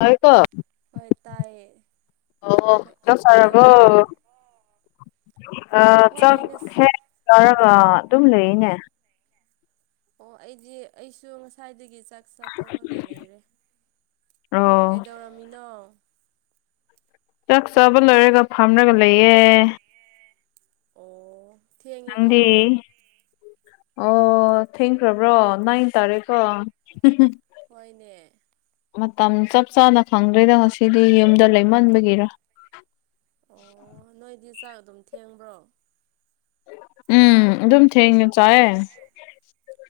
ꯍ ꯀꯣ ꯍꯣꯏ ꯇꯥꯏꯌꯦ ꯑꯣ ꯁꯥꯔꯔꯕꯣ ꯀꯩꯗꯧꯔꯤꯅꯣ ꯥꯛ ꯍꯣꯏ ꯉꯁꯤ ꯍꯦꯛ ꯆꯒ ꯑꯗꯨꯝ ꯂꯩꯔꯤꯅꯦ ꯑꯣ ꯑꯩꯗꯤ ꯑꯩꯁꯨ ꯉꯁꯥꯏꯗꯒꯤ ꯆꯠꯦ ꯆꯥꯠꯇꯣꯛꯑꯒ ꯂꯩꯔꯦ ꯑꯣ ꯀꯩꯗꯧꯔꯝꯃꯤꯅꯣ ꯆꯥꯛ ꯆꯥꯕ ꯂꯣꯏꯔꯒ ꯐꯝꯔꯒ ꯂꯩꯌꯦꯦ ꯑꯣ ꯊꯦꯡꯉꯤꯀꯣ ꯅꯗꯤꯦ ꯑꯣ ꯊꯦꯡꯈ꯭ꯔꯕ꯭ꯔꯣ ꯅꯥꯏ ꯇꯥꯔꯦꯀꯣ ꯍꯣꯏꯅꯦ ꯃꯇꯝ ꯆꯞ ꯆꯥꯅ ꯈꯪꯗ꯭ꯔꯣꯏꯦꯗ ꯉꯁꯤꯗꯤ ꯌꯨꯝꯗ ꯂꯩꯃꯟꯕꯒꯤꯔ ꯑꯣ ꯅꯣꯏꯗꯤ ꯆꯥꯛ ꯑꯗꯨꯝ ꯊꯦꯡꯕ꯭ꯔꯣ ꯎꯝ ꯑꯗꯨꯝ ꯊꯦꯡꯉꯦ ꯆꯑꯦ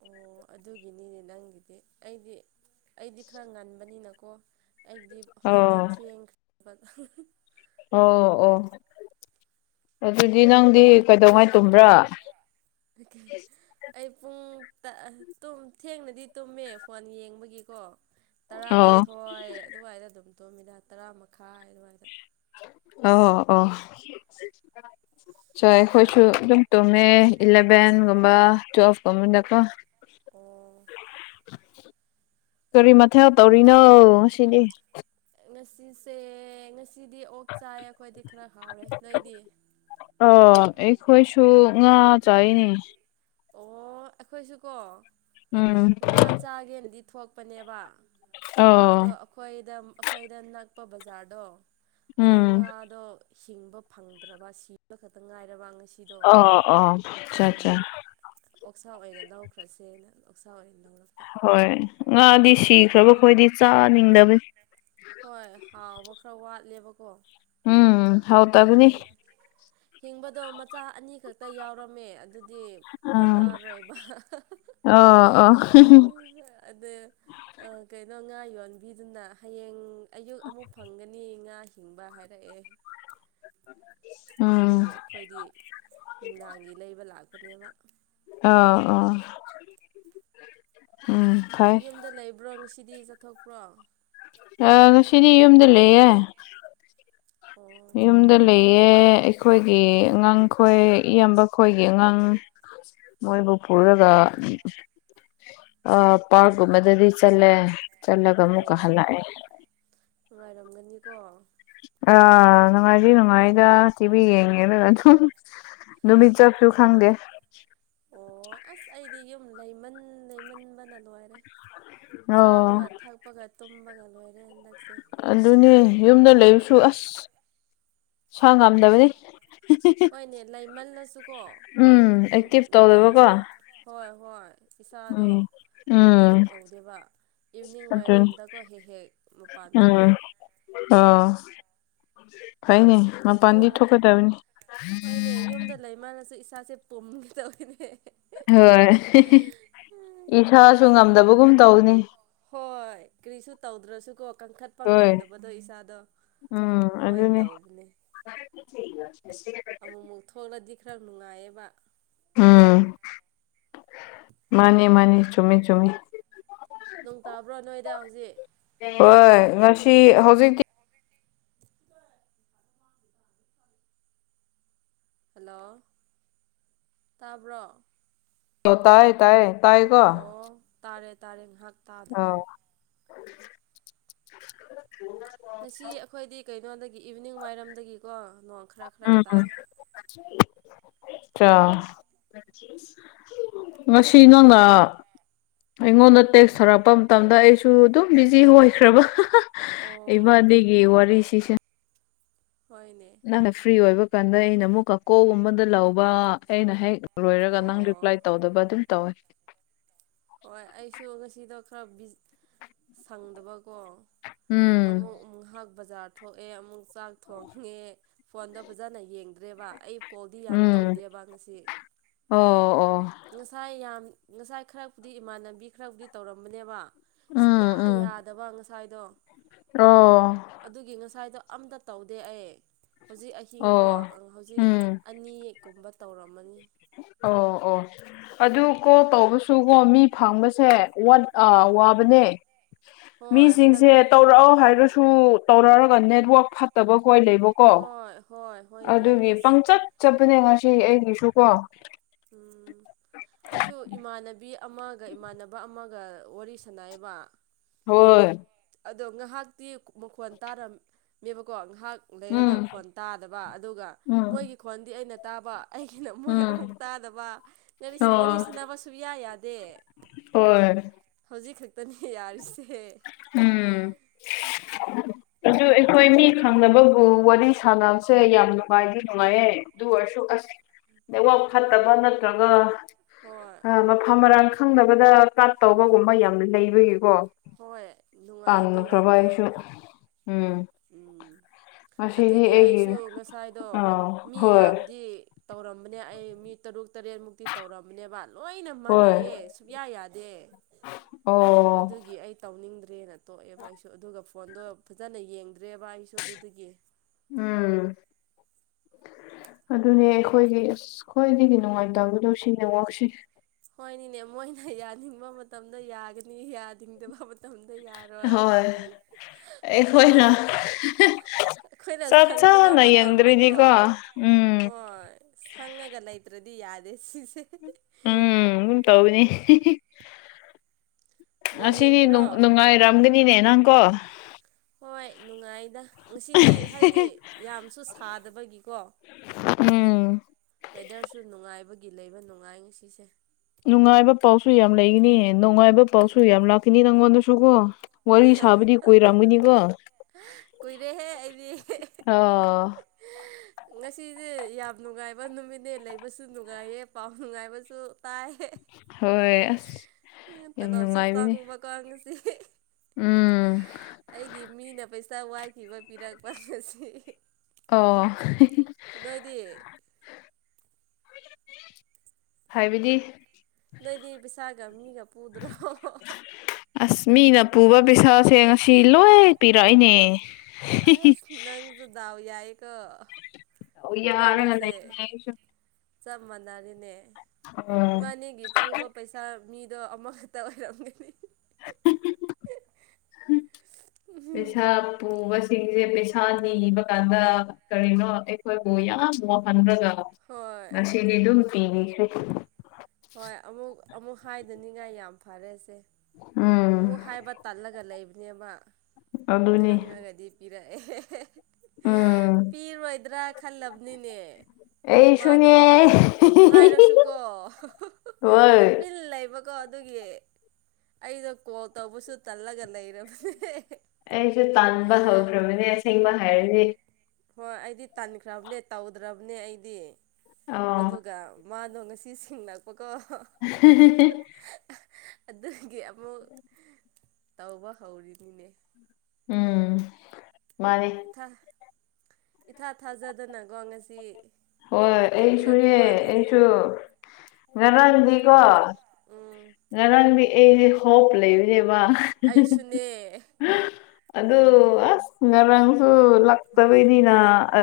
ꯑꯣ ꯑꯗꯨꯒꯤꯅꯤꯅꯦ ꯅꯪꯒꯤꯗꯤ ꯑꯩꯗꯤ ꯑꯩꯗꯤ ꯈꯔ ꯉꯟꯕꯅꯤꯅꯀꯣ ꯑꯩꯗꯤ ꯑꯣ ꯍꯧꯖꯤꯛꯇꯤ ꯊꯦꯡꯈ꯭ꯔꯕ ꯑꯣ ꯑꯣ ꯑꯗꯨꯗꯤ ꯅꯪꯗꯤ ꯀꯩꯗꯧꯉꯥꯏ ꯇꯨꯝꯕ꯭ꯔꯥ ꯑꯗꯨꯗꯒꯤ ꯑꯩ ꯄꯨꯡ ꯊꯦꯡꯅꯗꯤ ꯇꯨꯝꯃꯦ ꯐꯣꯟ ꯌꯦꯡꯕꯒꯤꯀꯣ ꯑꯣ ꯇꯔꯥꯃꯥꯊꯣꯏ ꯑꯗꯨꯋꯥꯏꯗ ꯑꯗꯨꯝ ꯇꯣꯝꯃꯤꯗ ꯇꯔꯥ ꯃꯈꯥꯏ ꯑꯗꯨꯋꯥꯏꯗ ꯑꯣ ꯑꯣ ꯆ ꯍꯣꯏꯁꯨ ꯑꯗꯨꯝ ꯇꯃꯦ ꯏꯂꯚꯦꯟꯒꯨꯝꯕ ꯇ꯭ꯨꯋꯦꯜꯐꯀꯨꯝꯕꯗꯀꯣ ꯑꯣ ꯀꯔꯤ ꯃꯊꯦꯜ ꯇꯧꯔꯤꯅꯣ ꯉ ꯁꯤꯗꯤ ꯉꯁꯤꯁꯦ ꯉꯁꯤꯗꯤ ꯑꯣꯛ ꯆꯥꯏ ꯑꯩꯈꯣꯏꯗꯤ ꯈꯔ ꯍꯥꯎꯔꯦ ꯅꯣꯏꯗꯤ ꯑ ꯑꯩꯈꯣꯏꯁꯨ ꯉꯥ ꯆꯥꯏꯅꯦ ꯑꯣ ꯑꯩꯈꯣꯏꯁꯨꯀꯣ ꯎꯝ ꯉꯥ ꯆꯥꯒꯦꯅꯗꯤ ꯊꯣꯛꯄꯅꯦꯕ ꯑꯗꯣ ꯑꯣ ꯑꯩꯈꯣꯏꯗ ꯑꯩꯈꯣꯏꯗ ꯅꯛꯄ ꯕꯖꯥꯔꯗꯣ ꯑꯗꯣ ꯎꯝ ꯉꯥꯗꯣ ꯍꯤꯡꯕ ꯐꯪꯗ꯭ꯔꯕ ꯁꯤꯕ ꯈꯛꯇ ꯉꯥꯏꯔꯕ ꯉꯁꯤ ꯑꯣ ꯑꯣ ꯆꯥ ꯆꯥ ꯑꯣꯛꯁꯥ ꯑꯣꯏꯅ ꯂꯧꯈ꯭ꯔꯁꯦꯅ ꯑꯣꯛꯁꯥ ꯑꯣꯏꯅ ꯂꯧꯔꯛ ꯍꯣꯏ ꯉꯥꯗꯤ ꯁꯤꯈ꯭ꯥꯔꯕꯈꯣꯏꯗꯤ ꯆꯥꯅꯤꯡꯗꯕꯅꯤ ꯍꯣꯏ ꯍꯥꯎꯕ ꯈ꯭ꯔ ꯋꯥꯠꯂꯦꯕꯀꯣ ꯎꯝ ꯍꯥꯎꯇꯕꯅꯤ ꯑꯗꯨꯒꯤ ꯍꯤꯡꯕꯗꯣ ꯃꯆꯥ ꯑꯅꯤ ꯈꯛꯇ ꯌꯥꯎꯔꯝꯃꯦ ꯑꯗꯨꯗꯤ ꯑꯥ ꯀꯣꯟꯅꯥꯔꯣꯏꯕ ꯑꯣ ꯑꯣ ꯑꯗꯨ ꯑꯥ ꯀꯩꯅꯣ ꯉꯥ ꯌꯣꯟꯕꯤꯗꯨꯅ ꯍꯌꯦꯡ ꯑꯌꯨꯛ ꯑꯃꯨꯛ ꯐꯪꯒꯅꯤ ꯉꯥ ꯍꯤꯡꯕ ꯍꯥꯏꯔꯛꯑꯦ [inaudible] ꯎꯝ ꯑꯗꯨꯕꯨ ꯑꯩꯈꯣꯏꯗꯤ ꯅꯨꯡꯗꯥꯡꯒꯤ ꯂꯩꯕ ꯂꯥꯛꯄꯅꯦꯕ ꯑ ꯑ ꯎꯝ ꯐꯩ ꯌꯨꯝꯗ ꯂꯩꯕ꯭ꯔꯣ ꯉꯁꯤꯗꯤ ꯆꯠꯊꯣꯛꯄ꯭ꯔꯣ ꯑ ꯉꯁꯤꯗꯤ ꯌꯨꯝꯗ ꯂꯩꯌꯦ ꯑꯣ ꯌꯨꯝꯗ ꯂꯩꯌꯦ ꯑꯩꯈꯣꯏꯒꯤ ꯑꯉꯥꯡꯈꯣꯏ ꯏꯌꯥꯝꯕ ꯈꯣꯏꯒꯤ ꯑꯉꯥꯡ ꯃꯣꯏꯕꯨ ꯄꯨꯔꯒ ꯑ ꯄꯥꯔꯛ ꯒꯨꯝꯕꯗꯗꯤ ꯆꯠꯂꯦ ꯆꯠꯂꯒ ꯑꯃꯨꯛꯀ ꯑꯣ ꯍꯜꯂꯛꯑꯦ ꯅꯨꯡꯉꯥꯏꯔꯝꯒꯅꯤꯀꯣ ꯑꯥ ꯅꯨꯡꯉꯥꯏꯗꯤ ꯅꯨꯡꯉꯥꯏꯗ ꯇꯤꯚꯤ ꯌꯦꯡꯉꯦ ꯑꯗꯨꯒ ꯑꯗꯨꯝ ꯅꯨꯃꯤꯠ ꯆꯠ ꯗꯨ ꯈꯪꯗꯦ ꯑꯣ ꯑꯁ ꯑꯩꯗꯤ ꯌꯨꯝ ꯂꯩꯃꯟ ꯂꯩꯃꯟꯕꯅ ꯂꯣꯏꯔꯦ ꯑꯣ ꯆꯥꯕꯒ ꯊꯛꯄꯒ ꯇꯨꯝꯕꯒ ꯂꯣꯏꯔꯦ ꯍꯟꯗꯛꯁꯦ ꯑꯗꯨꯅꯦ ꯌꯨꯝꯗ ꯂꯩꯕꯁꯨ ꯑꯁ ꯁꯥ ꯉꯝꯗꯕꯅꯤ ꯍꯣꯏꯅꯦ ꯂꯩꯃꯜꯂꯁꯨꯀꯣ ꯎꯝ ꯅꯨꯡ ꯑꯦꯛꯇꯤꯚ ꯎ ꯇꯧꯗꯕꯀꯣ ꯍꯣꯏ ꯍꯣꯏ ꯏꯁꯥꯗꯣ ꯎꯝ ꯑꯦꯛꯇꯤꯁ ꯎꯝ ꯇꯧ ꯗꯦꯕ ꯏꯚꯅꯤꯡ ꯑꯗꯨꯅꯤ ꯋꯥꯏꯔꯝꯗꯀꯣ ꯍꯦꯛ ꯍꯦꯛ ꯃꯄꯥꯟ ꯊꯣꯛꯑꯦ ꯑ ꯐꯩꯅꯦ ꯃꯄꯥꯟꯗꯤ ꯄꯨꯝ ꯊꯣꯛꯀꯗꯕꯅꯤ ꯍꯣꯏꯅꯦ ꯌꯨꯝꯗ ꯂꯩ ꯃꯟꯂꯁꯨ ꯏꯁꯥꯁꯦ ꯄꯨꯝꯒꯦꯗꯧꯅꯦ ꯍꯣꯏ ꯏꯁꯥꯁꯨ ꯉꯝꯗꯕꯒꯨꯝ ꯇꯧꯕꯅꯤ ꯍꯣꯏ ꯀꯔꯤꯁꯨ ꯇꯧꯗ꯭ꯔꯁꯨꯀꯣ ꯀꯟꯈꯠ ꯄ ꯍꯣꯏ ꯉꯝꯗꯕꯗꯣ ꯏꯁꯥꯗꯣ ꯎꯝ ꯑꯗꯨꯃꯥꯏꯟ ꯑꯗꯨꯅꯦ ꯇꯧꯕꯅꯦ [inaudible] ꯑꯃꯨꯃꯛ ꯊꯣꯂꯥꯗꯤ ꯈ꯭ꯔꯥ ꯅꯨꯡꯉꯥꯏꯌꯦꯕ ꯎꯝ ꯃꯥꯅꯤ ꯃꯥꯅꯤ ꯆꯃꯤ ꯆꯨꯝꯃꯤ ꯅꯨꯡ ꯇꯥꯕ꯭ꯔꯣ ꯅꯣꯏꯗ ꯍꯧꯖꯤꯛ ꯌꯣꯏ ꯉꯁꯤ ꯍꯧꯖꯤꯛꯇꯤ ꯍꯜꯂꯣ ꯇꯥꯕ꯭ꯔꯣ ꯇꯥꯏ ꯇꯌꯦ ꯑꯣ ꯇꯥꯔꯦ ꯇꯥꯔꯦ ꯉꯥꯏꯍꯥꯛ ꯇꯥꯗꯕ ꯑꯥ ꯉꯁꯤ ꯑꯩꯈꯣꯏꯗꯤ ꯀꯩꯅꯣꯗꯒꯤ ꯏꯚꯅꯤꯡ ꯋꯥꯏꯔꯝꯗꯒꯤꯀꯣ ꯅꯣꯡ ꯈ꯭ꯔ ꯈ꯭ꯔ ꯎꯝ ꯇꯥꯏ [inaudible] ꯉꯁꯤ ꯅꯪꯅ ꯑꯩꯉꯣꯟꯗ ꯇꯦꯛꯁ ꯁꯧꯔꯛꯄ ꯃꯇꯝꯗ ꯑꯩꯁꯨ ꯑꯗꯨꯝ ꯕꯤꯖꯤ ꯑꯣꯏꯈ꯭ꯔꯕ ꯑꯣ ꯏꯕꯥꯅꯤ ꯒꯤ ꯋꯥꯔꯤ ꯁꯤꯁꯦ ꯍꯅꯦ ꯅꯪꯅ ꯐ꯭ꯔꯤ ꯑꯣꯏꯕ ꯀꯥꯟꯗ ꯑꯩꯅ ꯑꯃꯨꯛ ꯀꯀꯣꯒꯨꯝꯕꯗ ꯂꯧꯕ ꯑꯩꯅ ꯍꯦꯛ ꯂꯣꯏꯔꯒ ꯅꯪ ꯔꯤꯄ꯭ꯂꯥꯏ ꯑꯣ ꯇꯧꯗꯕ ꯑꯗꯨꯝ ꯇꯧꯋꯦ ꯍꯣꯏ ꯑꯩꯁꯨ ꯉꯁꯤꯗꯣ ꯈꯔꯕꯤ ꯁꯪꯗꯕꯀꯣ ꯎꯝ ꯑꯃꯨꯛ ꯉꯥꯏꯍꯥꯛ ꯕꯖꯥꯔ ꯊꯣꯛꯑꯦ ꯑꯃꯨꯛ ꯆꯥꯛ ꯊꯣꯡꯉꯦ ꯐꯣꯟꯗꯣ ꯐꯖꯅ ꯌꯦꯡꯗ꯭ꯔꯦꯕ ꯑꯩ ꯀꯣꯜꯗꯤ ꯌꯥꯝ ꯎꯝ ꯇꯧꯗꯦꯕ ꯉꯁꯤ ꯑꯣ ꯑꯣ ꯉꯁꯥꯏ ꯌꯥꯝ ꯉꯁꯥꯏ ꯈꯔꯕꯨꯗꯤ ꯏꯃꯥꯟꯅꯕꯤ ꯈꯔꯕꯨꯗꯤ ꯇꯧꯔꯝꯕꯅꯦꯕ ꯁꯨꯌꯥ ꯎꯝ ꯎꯝ ꯌꯥꯗꯕ ꯉꯁꯥꯏꯗꯣ ꯑꯣ ꯑꯗꯨꯒꯤ ꯉꯁꯥꯏꯗꯣ ꯑꯝꯇ ꯇꯧꯗꯦ ꯑꯩ ꯍꯧꯖꯤꯛ ꯑꯍꯤꯡꯀꯣ ꯑꯣ ꯍꯧꯖꯤꯛ ꯎꯝ ꯑꯅꯤꯌꯦꯛꯀꯨꯝꯕ ꯇꯧꯔꯝꯃꯅꯤ ꯑꯣ ꯑꯣ ꯑꯗꯨ ꯀꯣ ꯇꯧꯕꯁꯨꯀꯣ ꯃꯤ ꯐꯪꯕꯁꯦ ꯋꯥ ꯎꯝ ꯑꯥ ꯋꯥꯕꯅꯦ ꯍꯣꯏ ꯍꯟꯗꯛ ꯃꯤꯁꯤꯡꯁꯦ ꯇꯧꯔꯛꯑꯣ ꯍꯥꯏꯔꯁꯨ ꯇꯧꯔꯛꯑꯒ ꯅꯦꯠꯋꯥꯛ ꯐꯠꯇꯕ ꯍꯣꯏ ꯂꯩꯕꯀꯣ ꯍꯣꯏ ꯍꯣꯏ ꯍꯣꯏꯅꯦ ꯑꯗꯨꯒꯤ ꯑꯁ ꯄꯪꯆꯠ ꯆꯠꯄꯅꯦ ꯉꯁꯤ ꯑꯩꯒꯤꯁꯨ ꯀꯣ ꯎ ꯑꯩꯁꯨ ꯏꯃꯥꯟꯅꯕꯤ ꯑꯃꯒ ꯏꯃꯥꯟꯅꯕ ꯑꯃꯒ ꯋꯥꯔꯤ ꯁ ꯈꯨꯥꯏꯕ ꯍꯣꯏ ꯑꯗꯣ ꯉꯥꯏꯍꯥꯛꯇꯤ ꯃꯈꯣꯟ ꯇꯥꯔꯝꯃꯦꯕꯀꯣ ꯉꯥꯏꯍꯥꯛ ꯂꯩꯔꯒ ꯎꯝ ꯈꯣꯟ ꯇꯥꯗꯕ ꯑꯗꯨꯒ ꯎꯝ ꯃꯣꯏꯒꯤ ꯈꯣꯟꯗꯤ ꯑꯩꯅ ꯇꯥꯕ ꯑꯩꯒꯤꯅ ꯃꯣꯏ ꯑꯃꯨꯛ ꯎꯝ ꯇꯥꯗꯕ ꯋꯥꯔꯤ ꯑꯣ ꯁꯥꯟꯅꯕꯁꯨꯌꯥ ꯌꯥꯗꯦ ꯑꯣ ꯍꯧꯖꯤꯛ ꯈꯛꯇꯅꯦ ꯌꯥꯔꯤꯁꯦ ꯎꯝ ꯑꯗꯨ ꯑꯩꯈꯣꯏ ꯃꯤ ꯈꯪꯗꯕ ꯑꯣ ꯋꯥꯔꯤ ꯁꯥꯟꯅꯕꯁꯦ ꯌꯥꯝ ꯅꯨꯡꯉꯥꯏꯗꯤ ꯅꯨꯡꯉꯥꯏꯌꯦ ꯑꯗꯨ ꯑꯣꯏꯔꯁꯨ ꯑꯁ ꯅꯦꯠꯋꯛ ꯐꯠꯇꯕ ꯅꯠꯇ꯭ꯔꯒ ꯍꯣꯏ ꯃꯐꯝ ꯃꯔꯥꯡ ꯈꯪꯗꯅꯕꯗ ꯄꯥꯠ ꯇꯧꯕꯒꯨꯝꯕ ꯌꯥꯝꯅ ꯂꯩꯕꯒꯤꯀꯣ ꯍꯣꯏ ꯅꯨꯡꯉꯥꯏꯇꯦ ꯇꯥꯟꯅꯈ꯭ꯔꯕ ꯌꯥꯝꯅ ꯑꯩꯁꯨ ꯎꯝ ꯎꯝ ꯉꯁꯤꯗꯤ ꯑꯗꯨꯒꯤ ꯑꯩꯒꯤ ꯑꯩꯁꯨ ꯉꯁꯥꯏꯗꯣ ꯑꯥ ꯃꯤ ꯍꯣꯏ ꯌꯥꯝꯗꯤ ꯇꯧꯔꯝꯕꯅꯦ ꯑꯩ ꯃꯤ ꯇꯔꯨꯛ ꯇꯔꯦꯠꯃꯨꯛꯇꯤ ꯇꯧꯔꯝꯕꯅꯦꯕ ꯂꯣꯏꯅ ꯍꯣꯏ ꯃꯥꯟꯅꯩꯌꯦ ꯁꯨꯛꯌꯥ ꯌꯥꯗꯦ ꯑꯣ ꯑꯗꯨꯒꯤ ꯑꯩ ꯇꯧꯅꯤꯡꯗ꯭ꯔꯦꯅ ꯇꯣꯛꯑꯦꯕ ꯑꯩꯁꯨ ꯑꯗꯨꯒ ꯐꯣꯟꯗꯣ ꯐꯖꯅ ꯌꯦꯡꯗ꯭ꯔꯦꯕ ꯑꯩꯁꯨ ꯑꯗꯨꯗꯒꯤ ꯎꯝ ꯑꯗꯨꯅꯦ ꯑꯩꯈꯣꯏꯒꯤ ꯑꯁ ꯈ꯭ꯋꯥꯏꯗꯒꯤ ꯅꯨꯡꯉꯥꯏꯇꯕꯗꫭ ꯁꯤꯅꯦ ꯅꯦꯠꯋꯥꯛꯁꯤ ꯍꯣꯏꯅꯤꯅꯦ ꯃꯣꯏꯅ ꯌꯥꯅꯤꯡꯕ ꯃꯇꯝꯗ ꯌꯥꯒꯅꯤ ꯌꯥꯅꯤꯡꯗꯕ ꯃꯇꯝꯗ ꯌꯥꯅꯤ ꯍꯣꯏ ꯑꯩꯈꯣꯏꯅ ꯑꯩꯈꯣꯏꯅ ꯆꯠ ꯁꯪꯗꯕ ꯁ ꯌꯦꯡꯗꯔꯥꯗꯤ ꯃꯇꯝꯗꯀꯣ ꯀꯣ ꯍꯣꯏ ꯁꯪꯉꯒ ꯂꯩꯇ꯭ꯔꯗꯤ ꯌꯥꯗꯦ ꯁꯤꯁꯦ ꯎꯝ ꯑꯗꯨꯝ ꯇꯧꯅꯤ ꯕꯣꯜ ꯑꯁꯤꯗꯤ ꯌꯦꯡꯒꯦꯔꯣ ꯅꯨꯡꯉꯥꯏꯔꯝꯒꯅꯤꯅꯦ ꯅꯪꯀꯣ ꯍꯣꯏ ꯅꯨꯡꯉꯥꯏꯗ ꯉꯁꯤꯗꯤ ꯍꯥꯏꯗꯤ ꯌꯥꯝꯁꯨ ꯁꯥꯗꯕꯒꯤꯀꯣ ꯎꯝ ꯋꯦꯗꯔꯁꯨ ꯅꯨꯡꯉꯥꯏꯕꯒꯤ ꯂꯩꯕ ꯅꯨꯡꯉꯥꯏ ꯉꯁꯤꯁꯦ ꯅꯨꯡꯉꯥꯏꯕ ꯄꯥꯎꯁꯨ ꯌꯥꯝ ꯂꯩꯒꯅꯤ ꯅꯨꯡꯉꯥꯏꯕ ꯄꯥꯎꯁꯨ ꯌꯥꯝ ꯂꯥꯛꯈꯤꯅꯤ ꯅꯪꯉꯣꯟꯗꯁꯨꯀꯣ ꯋꯥꯔꯤ ꯁꯥꯕꯗꯤ ꯀꯣꯏꯔꯝꯒꯅꯤꯀꯣ ꯀꯨꯏꯔꯦꯍꯦ ꯑꯩꯗꯤ ꯑꯥ ꯑ ꯉꯁꯤꯁꯦ ꯌꯥꯝ ꯅꯨꯡꯉꯥꯏꯕ ꯅꯨꯃꯤꯠꯅꯦ ꯂꯩꯕꯁꯨ ꯅꯨꯡꯉꯥꯏꯌꯦ ꯄꯥꯎ ꯅꯨꯡꯉꯥꯏꯕꯁꯨ ꯇꯥꯏ ꯍꯣꯏ ꯑꯁ ꯌꯥꯝ ꯇꯂꯞꯁꯨ ꯅꯨꯡꯉꯥꯏꯕꯅꯦ ꯆꯪꯕ ꯀꯥꯡꯁꯤ ꯎꯝ ꯑꯩꯒꯤ ꯃꯤꯅ ꯄꯩꯁꯥ ꯋꯥꯈꯤꯕ ꯄꯤꯔꯛꯄ ꯑꯁꯤ ꯑꯣ ꯅꯣꯏꯗꯤ ꯍꯥꯏꯕꯤꯗꯤ ꯅꯣꯏꯗꯤ ꯄꯩꯁꯥꯒ ꯃꯤꯒ ꯄꯨꯗ꯭ꯔꯣ ꯑꯁ ꯃꯤꯅ ꯄꯨꯕ ꯄꯩꯁꯥ ꯁꯦꯡꯉ ꯁꯤ ꯂꯣꯏ ꯄꯤꯔꯛꯏꯅꯦ ꯑꯁ ꯅꯪꯁꯨ ꯗꯥꯎ ꯌꯥ ꯀ ꯇꯧ ꯌꯥꯔꯒ ꯂꯩꯅꯦ ꯏꯃꯅꯤꯁꯦ ꯑꯩꯁꯨ ꯆꯞ ꯃꯥꯟꯅꯔꯤꯅꯦ ꯎꯝ ꯏꯕꯥꯅꯤꯒꯤ ꯄꯨꯕ ꯄꯩꯁꯥ ꯃꯤꯗꯣ ꯑꯃꯈꯛꯇ ꯑꯣꯏꯔꯝꯒꯅꯤ ꯎ ꯄꯩꯁꯥ ꯄꯨꯕꯁꯤꯡꯁꯦ ꯄꯩꯁꯥ ꯅꯤꯕ ꯀꯥꯟꯗ ꯀꯔꯤꯅꯣ ꯑꯩꯈꯣꯏꯕꯨ ꯌꯥꯝ ꯋꯥꯍꯜꯂꯒ ꯍꯣꯏ ꯗꯨ ꯄꯤꯒꯁ ꯍꯣꯏ ꯑꯃꯨꯛ ꯑꯃꯨꯛ ꯍꯥꯏꯗꯅꯤꯡꯉꯥꯏ ꯌꯥꯝ ꯐꯔꯦꯁꯦ ꯎꯝ ꯑꯃꯨꯛ ꯍꯥꯏꯕ ꯇꯜꯂꯒ ꯂꯩꯕꯅꯦꯕ ꯑꯗꯨꯅꯤ ꯈꯪꯉꯒꯗꯤ ꯄꯤꯔꯛꯑꯦ ꯎꯝ ꯄꯤꯔꯣꯏꯗ꯭ꯔꯥ ꯈꯜꯂꯕꯅꯤꯅꯦ ꯃꯥꯗꯣ ꯑꯩꯁꯨꯅꯦ ꯍꯥꯏꯔꯁꯨꯀꯣ ꯍꯣꯏ ꯇꯨꯃꯤꯟ ꯂꯩꯕ ꯀꯣ ꯑꯗꯨꯒꯤ ꯑꯩꯗꯣ ꯀꯣꯜ ꯇꯧꯕꯁꯨ ꯇꯜꯂꯒ ꯂꯩꯔꯕꯅꯦ ꯑꯩꯁꯨ ꯇꯥꯟꯕ ꯍꯧꯈ꯭ꯔꯕꯅꯦ ꯑꯁꯦꯡꯕ ꯍꯥꯏꯔꯗꯤ ꯍꯣꯏ ꯑꯩꯗꯤ ꯇꯟꯈ꯭ꯔꯕꯅꯦ ꯇꯧꯗ꯭ꯔꯕꯅꯦ ꯑꯩꯗꯤ ꯑꯗꯨ ꯑꯣ ꯃꯥꯗꯣ ꯉꯁꯤ ꯁꯤꯡꯡꯂꯛꯄꯀꯣ [unintelligible] ꯑꯗꯨꯒꯤ ꯑꯃꯨꯛ ꯇꯧꯕ ꯍꯧꯔꯤꯅꯤꯅꯦ ꯎꯝ ꯃꯥꯅꯦ ꯥ ꯏꯊꯥ ꯊꯥꯖꯗꯅꯀꯣ ꯉꯁꯤ ꯍꯣꯏ ꯑꯃꯨꯛ ꯄꯤꯔꯛꯄ ꯑꯩꯁꯨꯅꯦ ꯋꯥꯅꯤꯗ ꯑꯩꯁꯨ ꯉꯔꯥꯡꯗꯤꯀꯣ ꯎꯝ ꯉꯔꯥꯡꯗꯤ ꯑꯩꯁꯦ ꯍꯣꯞ ꯂꯩꯕꯅꯦꯕ ꯑꯩꯁꯨꯅꯦ ꯑꯗꯨ ꯑꯁ ꯉꯔꯥꯡꯁꯨ ꯂꯇꯕꯩꯅꯤꯅ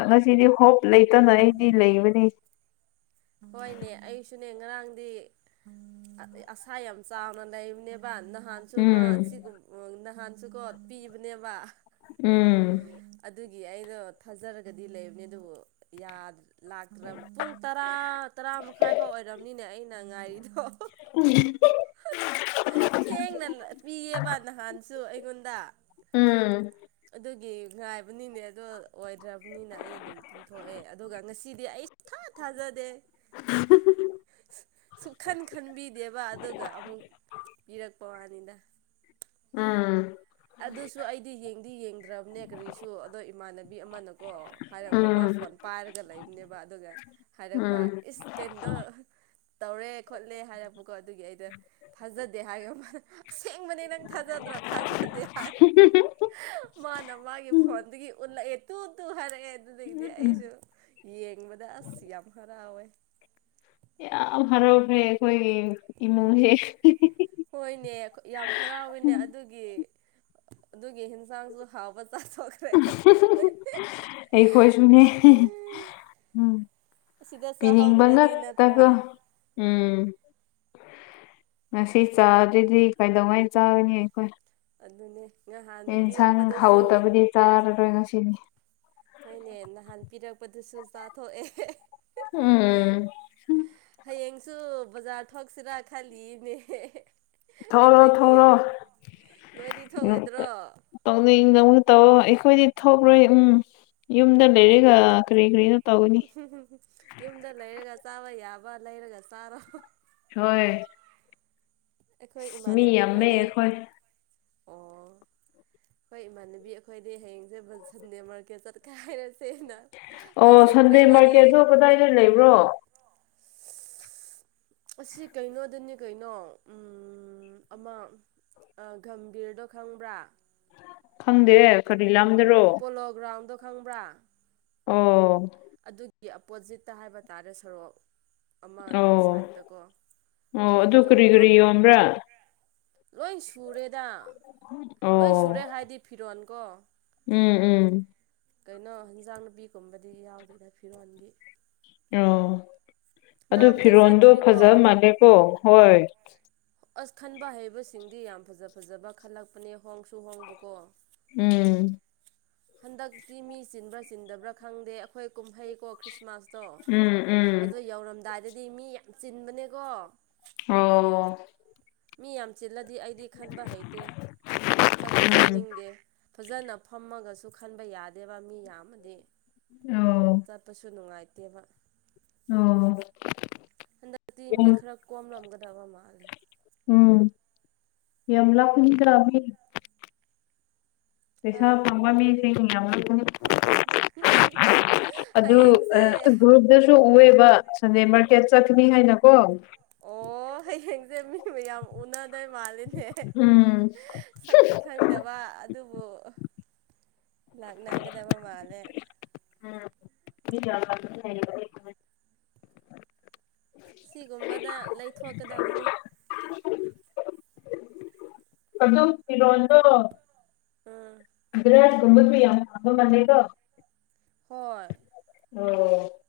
ꯉꯁꯤ ꯁꯤꯗꯤ ꯍꯣꯞ ꯂꯩꯇꯅ ꯑꯩꯗꯤ ꯂꯩꯕꯅꯤ ꯍꯣꯏꯅꯦ ꯑꯩꯁꯨꯅꯦ ꯉꯔꯥꯡꯗꯤ ꯑꯗꯩ ꯑꯁꯥ ꯌꯥꯝ ꯆꯥꯎꯅ ꯂꯩꯕꯅꯦꯕ ꯅꯍꯥꯟ ꯃꯥ ꯎꯝ ꯁꯤꯒꯨꯝ ꯅꯍꯥꯟꯁꯨꯀꯣ ꯄꯤꯕꯅꯦꯕ ꯎꯝ ꯑꯗꯨꯒꯤ ꯑꯩꯗꯣ ꯊꯥꯖꯔꯒꯗꯤ ꯂꯩꯕꯅꯦ ꯑꯗꯨꯕꯨ ꯌꯥ ꯂꯥꯛꯇ꯭ꯔꯕ ꯄꯨꯡ ꯇꯔꯥ ꯇꯔꯥ ꯃꯈꯥꯏ ꯐꯥꯎ ꯑꯣꯏꯔꯝꯅꯤꯅꯦ ꯑꯩꯅ ꯉꯥꯏꯔꯤꯗꯣ ꯊꯦꯡꯅ ꯄꯤꯌꯦꯕ ꯅꯍꯥꯟꯁꯨ ꯑꯩꯉꯣꯟꯗ ꯎꯝ ꯑꯗꯨꯒꯤ ꯉꯥꯏꯕꯅꯤꯅꯦ ꯑꯗꯣ ꯑꯣꯏꯗ꯭ꯔꯕꯅꯤꯅ ꯑꯩ ꯑꯗꯨꯝ ꯇꯨꯝꯊꯣꯛꯑꯦ ꯑꯗꯨꯒ ꯉꯁꯤꯗꯤ ꯑꯩ ꯁꯨꯡꯊꯥ ꯊꯥꯖꯗꯦ [unintelligible] ꯁꯨꯛꯈꯟ ꯈꯟꯕꯤꯗꯦꯕ ꯑꯗꯨꯒ ꯑꯃꯨꯛ ꯄꯤꯔꯛꯄ ꯋꯥꯅꯤꯗ ꯎꯝ ꯑꯗꯨꯁꯨ ꯑꯩꯗꯤ ꯌꯦꯡꯗꯤ ꯌꯦꯡꯗ꯭ꯔꯕꯅꯦ ꯀꯔꯤꯁꯨ ꯑꯗꯣ ꯏꯃꯥꯟꯅꯕꯤ ꯑꯃꯅꯀꯣ ꯍꯥꯏꯔꯛꯄ ꯑꯃ ꯎꯝ ꯐꯣꯟ ꯄꯥꯏꯔꯒ ꯂꯩꯕꯅꯦꯕ ꯑꯗꯨꯒ ꯍꯥꯏꯔꯛꯄ ꯏꯁ ꯀꯩꯅꯣꯗꯣ ꯇꯧꯔꯦ ꯈꯣꯠꯂꯦ ꯍꯥꯏꯔꯕꯨ ꯀꯣ ꯑꯗꯨꯒꯤ ꯑꯩꯗ ꯊꯥꯖꯗꯦ ꯍꯥꯏ ꯑꯁꯦꯡꯕꯅꯦ ꯅꯪ ꯊꯥꯖꯗ꯭ꯔꯣ ꯊꯥꯖ [unintelligible] ꯃꯥꯅ ꯃꯥꯒꯤ ꯐꯣꯟꯗꯒꯤ ꯎꯠꯂꯛꯑꯦ ꯇꯨ ꯇꯨ ꯍꯥꯏꯔꯛꯑꯦ ꯑꯗꯨꯗꯒꯤꯗꯤ ꯎꯝ ꯎꯝ ꯑꯩꯁꯨ ꯌꯦꯡꯕꯗ ꯑꯁ ꯌꯥꯝ ꯍꯔꯥꯎꯋꯦ ꯌꯥꯝ ꯍꯔꯥꯎꯈ꯭ꯔꯦ ꯑꯩꯈꯣꯏꯒꯤ ꯏꯃꯨꯡꯁꯦ ꯍꯣꯏꯅꯦ ꯌꯥꯝ ꯍꯔꯥꯎꯋꯦꯅꯦ ꯑꯗꯨꯒꯤ ꯑꯗꯨꯒꯤ ꯌꯦꯟꯁꯥꯡꯁꯨ ꯍꯥꯎꯕ ꯆꯥꯊꯣꯛ ꯑꯩꯈꯣꯏꯁꯨꯅꯦ ꯎꯝ ꯑꯁꯤꯗ ꯄꯤꯅꯤꯡꯕ ꯆꯥꯍꯧꯗ꯭ꯔꯗꯤ ꯉꯛꯇ ꯅꯠꯇ꯭ꯔꯥ ꯎꯝ ꯉꯁꯤ ꯆꯥꯗ꯭ꯣꯏꯗꯤ ꯀꯥꯏꯗꯧꯉꯩ ꯆꯥꯕꯅꯤ ꯑꯩꯈꯣꯏ ꯑꯗꯨꯅꯦ ꯉꯍꯥꯟ ꯄꯤꯔꯛꯄꯗꯁꯨ ꯆꯥꯔ꯭ꯔꯣ ꯉꯁꯤꯗꯤ ꯍꯣꯏꯅꯦ ꯅꯍꯥꯟ ꯄꯤꯔꯛꯄꯗꯨꯁꯨ ꯆꯥꯊꯣꯛꯑꯦ ꯎꯝ ꯍꯌꯦꯡꯁꯨ ꯕꯖꯥꯔ ꯊꯣꯛꯁꯤꯔꯥ ꯈꯜꯂꯤꯌꯦꯅꯦ ꯊꯣꯛꯔꯣ ꯑꯩꯈꯣꯏꯗꯤ ꯊꯣꯛꯔꯣ ꯅꯣꯏꯗꯤ ꯊꫭꯛꯑꯣꯏꯗ꯭ꯔꯣ ꯇꯧꯅꯤꯡ ꯅꯧꯅ ꯇꯧꯔ ꯑꯩꯈꯣꯏꯗꯤ ꯊꯣꯛꯂꯣꯏ ꯎꯝ ꯌꯨꯝꯗ ꯂꯩꯔꯒ ꯀꯔꯤ ꯀꯔꯤꯅꯣ ꯇꯧꯒꯅꯤ ꯌꯨꯝꯗ ꯂꯩꯔꯒ ꯆꯥꯕ ꯌꯥꯕ ꯂꯩꯔꯒ ꯆꯥꯔꯣ ꯍꯣꯏ ꯑꯩꯈꯣꯏ ꯃꯤ ꯏꯃꯥꯟꯅꯕꯤ ꯌꯥꯝꯃꯦ ꯑꯩꯈꯣꯏꯗꯤ ꯑꯩꯈꯣꯏ ꯑꯣ ꯑꯩꯈꯣꯏ ꯏꯃꯥꯟꯅꯕꯤ ꯑꯩꯈꯣꯏꯗꯤ ꯍꯌꯦꯡꯁꯦ ꯁꯟꯗꯦ ꯃꯥꯔꯀꯦꯠ ꯆꯠꯀꯦ ꯍꯥꯏꯔꯁꯦꯅ ꯑꯣ ꯂꯣꯏꯁꯤꯟꯈ꯭ꯔꯦ ꯁꯟꯗꯦ ꯋꯥꯔꯤ ꯃꯥꯔꯀꯦꯠꯗꯣ ꯀꯗꯥꯏꯗ ꯂꯩꯕ꯭ꯔꯣ ꯑꯁꯤ ꯀꯩꯅꯣꯗꯅꯤ ꯀꯩꯅꯣ ꯑꯃ ꯑ ꯒꯝꯕꯤꯔꯗꯣ ꯈꯪꯕ꯭ꯔꯥ ꯈꯪꯗꯦ ꯀꯔꯤ ꯂꯥꯝꯗꯔꯣ ꯄꯣꯂꯣ ꯒ꯭ꯔꯥꯎꯟꯗꯣ ꯈꯪꯕ꯭ꯔꯥ ꯑꯣꯝ ꯒꯤ ꯑꯄꯣꯖꯤꯠꯇ ꯍꯥꯏꯕ ꯇꯥꯔꯦ ꯁꯣꯔꯣꯛ ꯑꯃ ꯑꯣ ꯁꯥꯏꯠꯇꯀꯣ ꯑꯣ ꯑꯗꯨ ꯑꯗꯣ ꯀꯔꯤ ꯒꯝ ꯀꯔꯤ ꯌꯣꯟꯕ꯭ꯔꯥ ꯂꯣꯏ ꯁꯨꯔꯦꯗ ꯂꯣꯏ ꯁꯨꯔꯦ ꯑꯣ ꯍꯥꯏꯗꯤ ꯐꯤꯔꯣꯀꯣ ꯎꯝ ꯎꯝ ꯀꯩꯅꯣ ꯍꯟꯖꯥꯡ ꯅꯨꯄꯤꯒꯨꯝꯕꯗꯤ ꯌꯥꯎꯗꯦꯗ ꯐꯤꯔꯣꯟꯒꯤ ꯑꯣ ꯅꯪ ꯑꯗꯨ ꯑꯝꯇ ꯐꯤꯔꯣꯟꯜꯗꯣ ꯆꯠꯇ꯭ꯔꯤꯕꯣ ꯐꯖ ꯃꯥꯜꯂꯦꯀꯣ ꯍꯣꯏ ꯑꯁ ꯈꯟꯕ ꯍꯩꯕꯁꯤꯡꯗꯤ ꯌꯥꯝ ꯐꯖ ꯐꯖꯕ ꯈꯜꯂꯛꯄꯅꯦ ꯍꯣꯡꯁꯨ ꯍꯣꯡꯕꯀꯣ ꯎꯝ ꯍꯟꯗꯛꯇꯤ ꯃꯤ ꯆꯤꯟꯕ꯭ꯔꯥ ꯆꯤꯟꯗꯕ꯭ꯔꯥ ꯈꯪꯗꯦ ꯑꯩꯈꯣꯏ ꯀꯨꯝꯍꯩ ꯀꯣ ꯈ꯭ꯔꯤꯁꯃꯥꯁ ꯑꯇꯣ ꯎꯝ ꯎꯝ ꯑꯗꯣ ꯌꯧꯔꯝꯗꯥꯏꯗꯗꯤ ꯃꯤ ꯌꯥꯝ ꯆꯤꯟꯕꯅꯦꯀꯣ ꯑꯣ ꯃꯤ ꯌꯥꯝ ꯆꯤꯜꯂꯗꯤ ꯑꯩꯗꯤ ꯈꯟꯕ ꯍꯩꯇꯦ ꯆꯠꯁꯨ ꯎꯝ ꯆꯠꯅꯤꯡꯗꯦ ꯐꯖꯅ ꯐꯝꯃꯒꯁꯨ ꯈꯟꯕ ꯌꯥꯗꯦꯕ ꯃꯤ ꯌꯥꯝꯃꯗꯤ ꯑꯣ ꯆꯠꯄꯁꯨ ꯅꯨꯡꯉꯥꯏꯇꯦꯕ ꯑꯣ ꯑꯗ ꯃꯤ ꯌꯥꯝ ꯈꯔ ꯀꯣꯝ ꯂ ꯑꯃꯒꯗ ꯃꯥꯂꯦ ꯎꯝ ꯌꯥꯝ ꯂꯥꯛꯄꯅꯤ ꯀ꯭ꯔꯃꯤ ꯍꯥ ꯄꯩꯁꯥ ꯐꯪꯕ ꯃꯤꯁ ꯑꯃꯪ ꯍꯌꯦꯡꯁꯦ ꯑꯗꯨꯁꯨ ꯎꯑꯦꯕ ꯁꯟꯗꯦ ꯃꯥꯔꯀꯦꯠ ꯆꯠꯀꯅꯤ ꯍꯥꯏꯅ ꯀꯣ ꯑꯣ ꯍꯌꯦꯡꯁꯦ ꯃꯤ ꯃꯌꯥꯝ ꯎꯅꯗ ꯃꯥꯜꯂꯤꯅꯦ ꯎꯝ ꯁꯛꯇꯤ ꯈꯪꯗꯦ ꯗꯕ ꯑꯗꯨꯕꯨ ꯂꯥꯛꯅꯒꯗꯕ ꯃꯥꯜꯂꯦ ꯌꯥ ꯁꯤꯒꯨꯝꯕꯗ ꯂꯩꯊꯣꯛꯀꯗꯕꯅꯤ ꯑꯗꯨ ꯏꯔꯣꯟꯗꯣ ꯎꯝ ꯑꯗꯨ꯭ꯔꯒꯨꯝꯃꯗ ꯌꯥꯝꯃ ꯃꯅꯦꯒꯣ ꯍꯣꯏ ꯑꯣ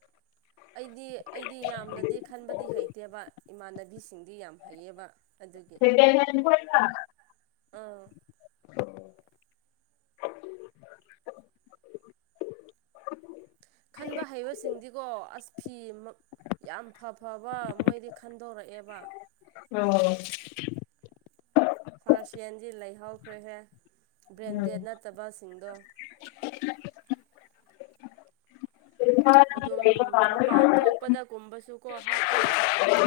ꯑꯩꯗꯤ ꯑꯩꯗꯤ ꯌꯥꯝꯅꯗꯤ ꯈꯟꯕꯗꯤ ꯍꯩꯇꯦꯕ ꯏꯃꯥꯟꯅꯕꯤꯁꯤꯡꯗꯤ ꯌꯥꯝ ꯍꯩꯌꯦꯕ ꯑꯗꯨꯒꯤ [inaudible] ꯑꯥ ꯈꯟꯕ ꯍꯩꯕꯁꯤꯡꯗꯤꯀꯣ ꯑꯁ ꯐꯤ ꯌꯥꯝ ꯐ ꯐꯕ ꯃꯣꯏꯗꯤ ꯈꯟꯗꯣꯔꯛꯑꯦꯕ ꯑꯣ ꯐꯥꯔꯁꯤꯟꯗꯤ ꯂꯩꯍꯧꯈ꯭ꯔꯦꯍꯦ ꯎꯝ ꯕ꯭ꯔꯦꯟꯗꯦꯗ ꯅꯠꯇꯕꯁꯤꯡꯗꯣ ꯑꯥ ꯑꯗꯨꯝ ꯃꯄꯥꯟ ꯊꯣꯛꯄꯗꯒꯨꯝꯕꯁꯨꯀꯣ ꯍꯥꯞ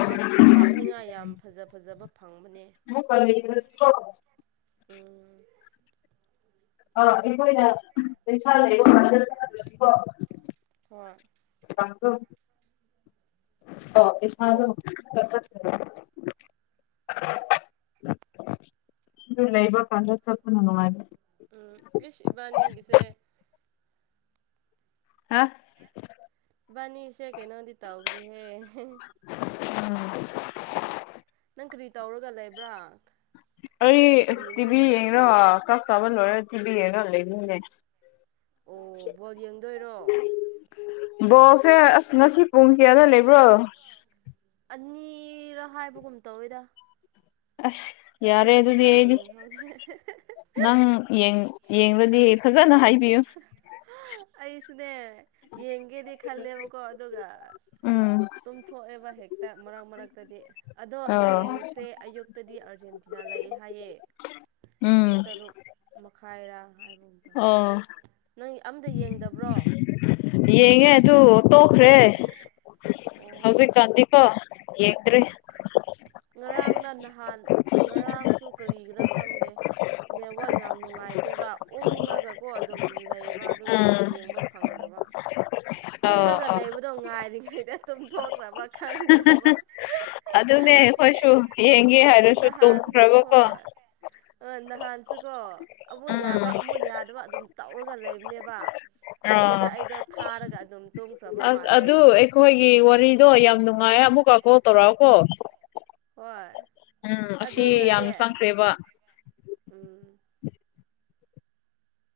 ꯍꯥꯄ ꯍꯥꯞꯅꯤꯡꯉꯥꯏ ꯌꯥꯝ ꯐꯖ ꯐꯖꯕ ꯐꯪꯕꯅꯦ ꯍ ꯀ ꯑ ꯑꯥ ꯑꯩꯈꯣꯏꯅ ꯄꯩꯁꯥ ꯂꯩꯕ ꯐꯖ ꯇꯀꯣ ꯍꯣꯏ ꯇꯗꯣ ꯑꯣ ꯊꯗꯣ ꯌꯨꯝ ꯂꯩꯕ ꯄꯥꯟꯗ ꯆꯄꯅꯅꯨꯡꯉꯥꯏꯦ ꯎꯝ ꯀ꯭ꯔꯤꯁ ꯏꯕꯥꯅꯤꯡꯒꯤꯁꯦ ꯍꯥꯥ ꯅꯤꯁꯦ ꯀꯩꯅꯣꯗꯤ ꯇ ꯑꯣꯕ꯭ꯔꯦ ꯍꯦ ꯅꯪ ꯀꯔꯤ ꯇꯧꯔꯒ ꯂꯩꯕ꯭ꯔꯥ ꯑꯩ ꯀꯔꯤ ꯑꯁ ꯀꯔꯤꯅꯣ ꯇꯤꯚꯤ ꯌꯦꯡꯉꯔꯣ ꯃꯈꯣꯟ ꯈꯔ ꯀ꯭ꯂꯥꯁ ꯆꯥꯕ ꯂꯣꯏꯔ ꯇꯤꯚꯤ ꯌꯦꯡꯉꯔꯣ ꯂꯩꯅꯤꯡꯅꯦ ꯑꯣ ꯕꯣꯜ ꯌꯦꯡꯗꯣꯏꯔꯣ ꯕꯣꯜꯁꯦ ꯑꯁ ꯉꯁꯤ ꯄꯨꯡ ꯀꯌꯥꯗ ꯂꯩꯕ꯭ꯔꯣ ꯑꯅꯤꯔꯥ ꯍꯥꯏꯕꯒꯨꯝ ꯇꯧꯋꯤꯗ ꯑꯁ ꯌꯥꯔꯦ ꯑꯩꯁꯨ ꯑꯗꯨꯗꯤ ꯐꯖꯅ ꯑꯩꯗꯤ ꯌꯦꯡꯍꯧꯗꯦ ꯅꯪ ꯌꯦꯡꯔꯗꯤ ꯐꯖꯅ ꯍꯥꯏꯕꯤꯌꯨ ꯑꯩꯁꯨꯅꯦ ꯌꯦꯡꯒꯦꯗꯤ ꯈꯜꯂꯦꯕꯀꯣ ꯑꯗꯨꯒ ꯎꯝ ꯇꯨꯝꯊꯣꯛꯑꯦꯕ ꯍꯦꯛꯇ ꯃꯔꯛ ꯃꯔꯛꯇꯗꯤ ꯑꯗꯣ ꯑꯣ ꯍꯌꯦꯡꯁꯦ ꯑꯌꯨꯛ ꯇꯗꯤ ꯑꯥꯔꯖꯦꯟꯇꯤꯅꯥ ꯂꯩ ꯍꯥꯏꯌꯦꯦ ꯄꯨꯡ ꯎꯝ ꯇꯔꯨꯛ ꯃꯈꯥꯏꯔꯥ [unintelligible] ꯑꯣ ꯅꯪ ꯑꯝꯇ ꯌꯦꯡꯗꯕ꯭ꯔꯣ ꯌꯦꯡꯉꯦ ꯑꯗꯨ ꯇꯣꯛꯈ꯭ꯔꯦ ꯑꯣ ꯍꯧꯖꯤꯛꯀꯥꯟꯗꯤ ꯀꯣ ꯌꯦꯡꯗ꯭ꯔꯦ ꯉꯔꯥꯡꯅ ꯅꯍꯥꯟ ꯉꯔꯥꯡꯁꯨ ꯀꯔꯤꯒꯤꯔꯥ ꯈꯪꯗꯦ ꯅꯦꯠꯋꯛ ꯌꯥꯝ ꯅꯨꯡꯉꯥꯏꯇꯦꯕ ꯎꯡꯉꯒ ꯀꯣ ꯑꯗꯨꯝ ꯂꯩꯕ ꯑꯗꯨꯒꯤ ꯎꯝ ꯌꯦꯡꯕ ꯐꯪꯗꯕ ꯑꯣ ꯎꯪꯂꯒ ꯑꯣ ꯂꯩꯕ ꯑꯗꯨ ꯉꯥꯏꯔꯤꯉꯩꯗ ꯇꯨꯝꯊꯣꯛꯈ꯭ꯔꯕ ꯈꯪꯗ꯭ꯔꯕ ꯑꯗꯨꯅꯦ ꯑꯩꯈꯣꯏꯁꯨ ꯌꯦꯡꯒꯦ ꯍꯥꯏꯔꯁꯨ ꯇꯨꯝꯈ꯭ꯔꯕꯀꯣ ꯑꯣ ꯅꯍꯥꯟꯁꯤꯀꯣ ꯑꯃꯨꯛ ꯌꯥꯕ ꯎꯝ ꯑꯃꯨꯛ ꯌꯥꯗꯕ ꯑꯗꯨꯝ ꯇꯧꯔꯒ ꯂꯩꯕꯅꯦꯕ ꯑꯗꯨꯗ ꯑꯥ ꯑꯩꯗꯣ ꯊꯥꯔꯒ ꯑꯗꯨꯝ ꯇꯨꯝꯈ꯭ꯔꯕ ꯑꯁ ꯃꯥꯜꯂꯦ ꯑꯗꯨ ꯑꯩꯈꯣꯏꯒꯤ ꯋꯥꯔꯤꯗꯣ ꯌꯥꯝ ꯅꯨꯡꯉꯥꯏ ꯑꯃꯨꯛꯀ ꯀꯣꯜ ꯇꯧꯔꯛꯑꯣꯀꯣ ꯍꯣꯏ ꯎꯝ ꯑꯁꯤ ꯌꯥꯝ ꯑꯗꯨꯒꯅꯦ ꯆꯪꯈ꯭ꯔꯦꯕ ꯎꯝ